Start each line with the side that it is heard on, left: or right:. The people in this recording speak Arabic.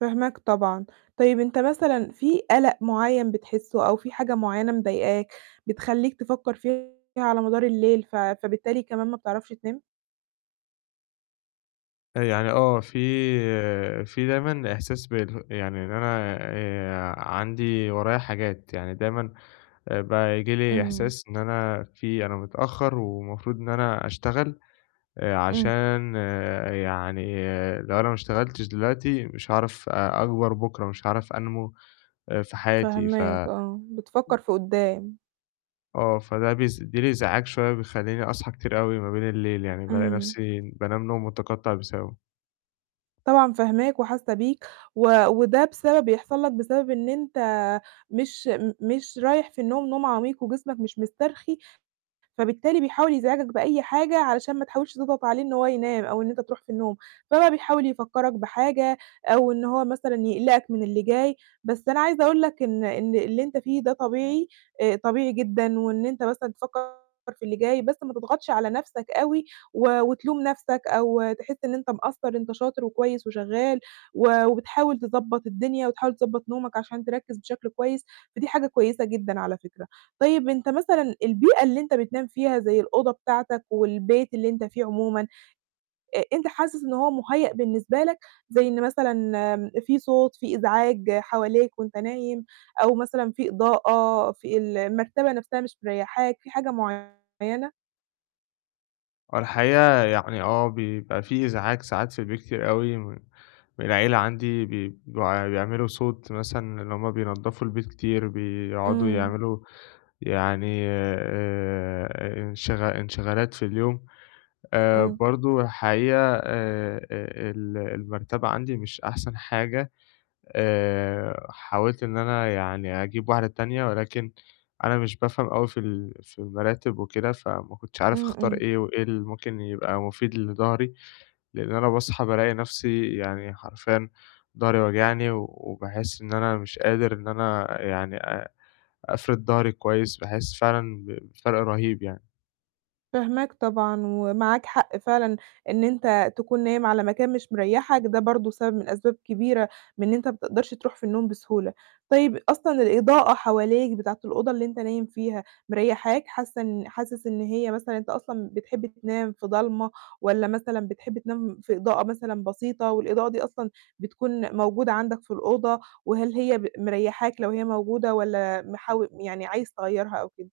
right: فاهماك طبعًا، طيب أنت مثلًا في قَلَق معيّن بتحسه، أو في حاجة معيّنة مضايقاك، بتخلّيك تفكّر فيها على مدار الليل، ف فبالتالي كمان ما بتعرفش تنام؟
left: يعني آه، في في دايمًا إحساس بال يعني إن أنا آآ عندي ورايا حاجات، يعني دايمًا بقى ييجي لي
right: إمم.
left: إحساس إن أنا في أنا متأخّر، والمفروض إن أنا أشتغل،
right: إمم.
left: عشان يعني لو أنا ما اشتغلتش دلوقتي، مش هاعرف أ أكبر بُكره، مش هاعرف أنمو آآ في حياتي. ف
right: فاهماك. آه، بتفكّر في قدّام.
left: آه، فده بيسبب لي إزعاج شوية، بيخلّيني أصحى كتير أوي ما بين الليل، يعني بالاقي
right: إمم.
left: نفسي بانام نوم متقطّع بسببه.
right: طبعًا فاهماك، وحاسّة بيك، و وده بسبب بيحصل لك بسبب إن أنت مش م مش رايح في النوم، نوم عميق، وجسمك مش مُسترخي، فبالتالي بيحاول يزعجك بأي حاجة، علشان ما تحاولش تضغط عليه إن هو ينام، أو إن أنت تروح في النوم، فبقى بيحاول يفكّرك بحاجة، أو إن هو مثلًا يقلقك من اللي جاي، بس أنا عايزة أقول لك إن إن اللي أنت فيه ده طبيعي، آآ طبيعي جدًا، وإن أنت مثلًا تفكّر في اللي جاي، بس ما تضغطش على نفسك أوي، و وتلوم نفسك أو تحس إن أنت مقصر. أنت شاطر، وكويس، وشغّال، و وبتحاول تضبّط الدنيا، وتحاول تضبط نومك، عشان تركز بشكل كويس. فدي حاجة كويسة جدًا على فكرة. طيب أنت مثلًا البيئة اللي أنت بتنام فيها زَي الأوضة بتاعتك، والبيت اللي أنت فيه عمومًا، أ أنت حاسس إن هو مُهيأ بالنسبة لك؟ زَي إن مثلًا في صوت في إزعاج حواليك، وأنت نايم أو مثلًا في إضاءة، في المرتبة نفسها مش مريّحاك في حاجة معيّنة؟
left: آه الحقيقة، يعني آه، بيبقى في إزعاج ساعات في البيت كتير أوي، م من العيلة عندي بي بيع بيعملوا صوت، مثلًا اللي هُم بينضّفوا البيت كتير، بيقعدوا
right: إمم.
left: يعملوا يعني آآ إنشغ انشغالات في اليوم، آآ
right: إمم.
left: برضه الحقيقة آآ آآ ال المَرتبة عندي مش أحسن حاجة، آآ حاولت إن أنا يعني أجيب 1 تانية، ولكن أنا مش بافهم أوي في ال في المراتِب وكده. فما كنتش عارف
right: إمم،
left: أختار
right: إمم.
left: إيه، وإيه اللي ممكن يبقى مُفيد لضهري؟ لإن أنا باصحى بالاقي نفسي يعني حرفياً ضهري واجعني، وباحس إن أنا مش قادر، إن أنا يعني آآ أفرد ضهري كويس، باحس فعلًا بفرق رهيب، يعني.
right: فاهماك طبعًا، ومعاك حق فعلًا، إن أنت تكون نايم على مكان مش مريّحك، ده برضه سبب من أسباب كبيرة من إن أنت ما بتقدرش تروح في النوم بسهولة، طيب أصلًا الإضاءة حواليك بتاعة الأوضة اللي أنت نايم فيها مريّحاك؟ حاسّة إن حاسس إن هي مثلًا أنت أصلًا بتحب تنام في ضلمة، والّا مثلًا بتحب تنام في إضاءة مثلًا بسيطة، والإضاءة دي أصلًا بتكون موجودة عندك في الأوضة، وهل هي ب مريّحاك لو هي موجودة، والّا محاو يعني عايز تغيّرها أو كده؟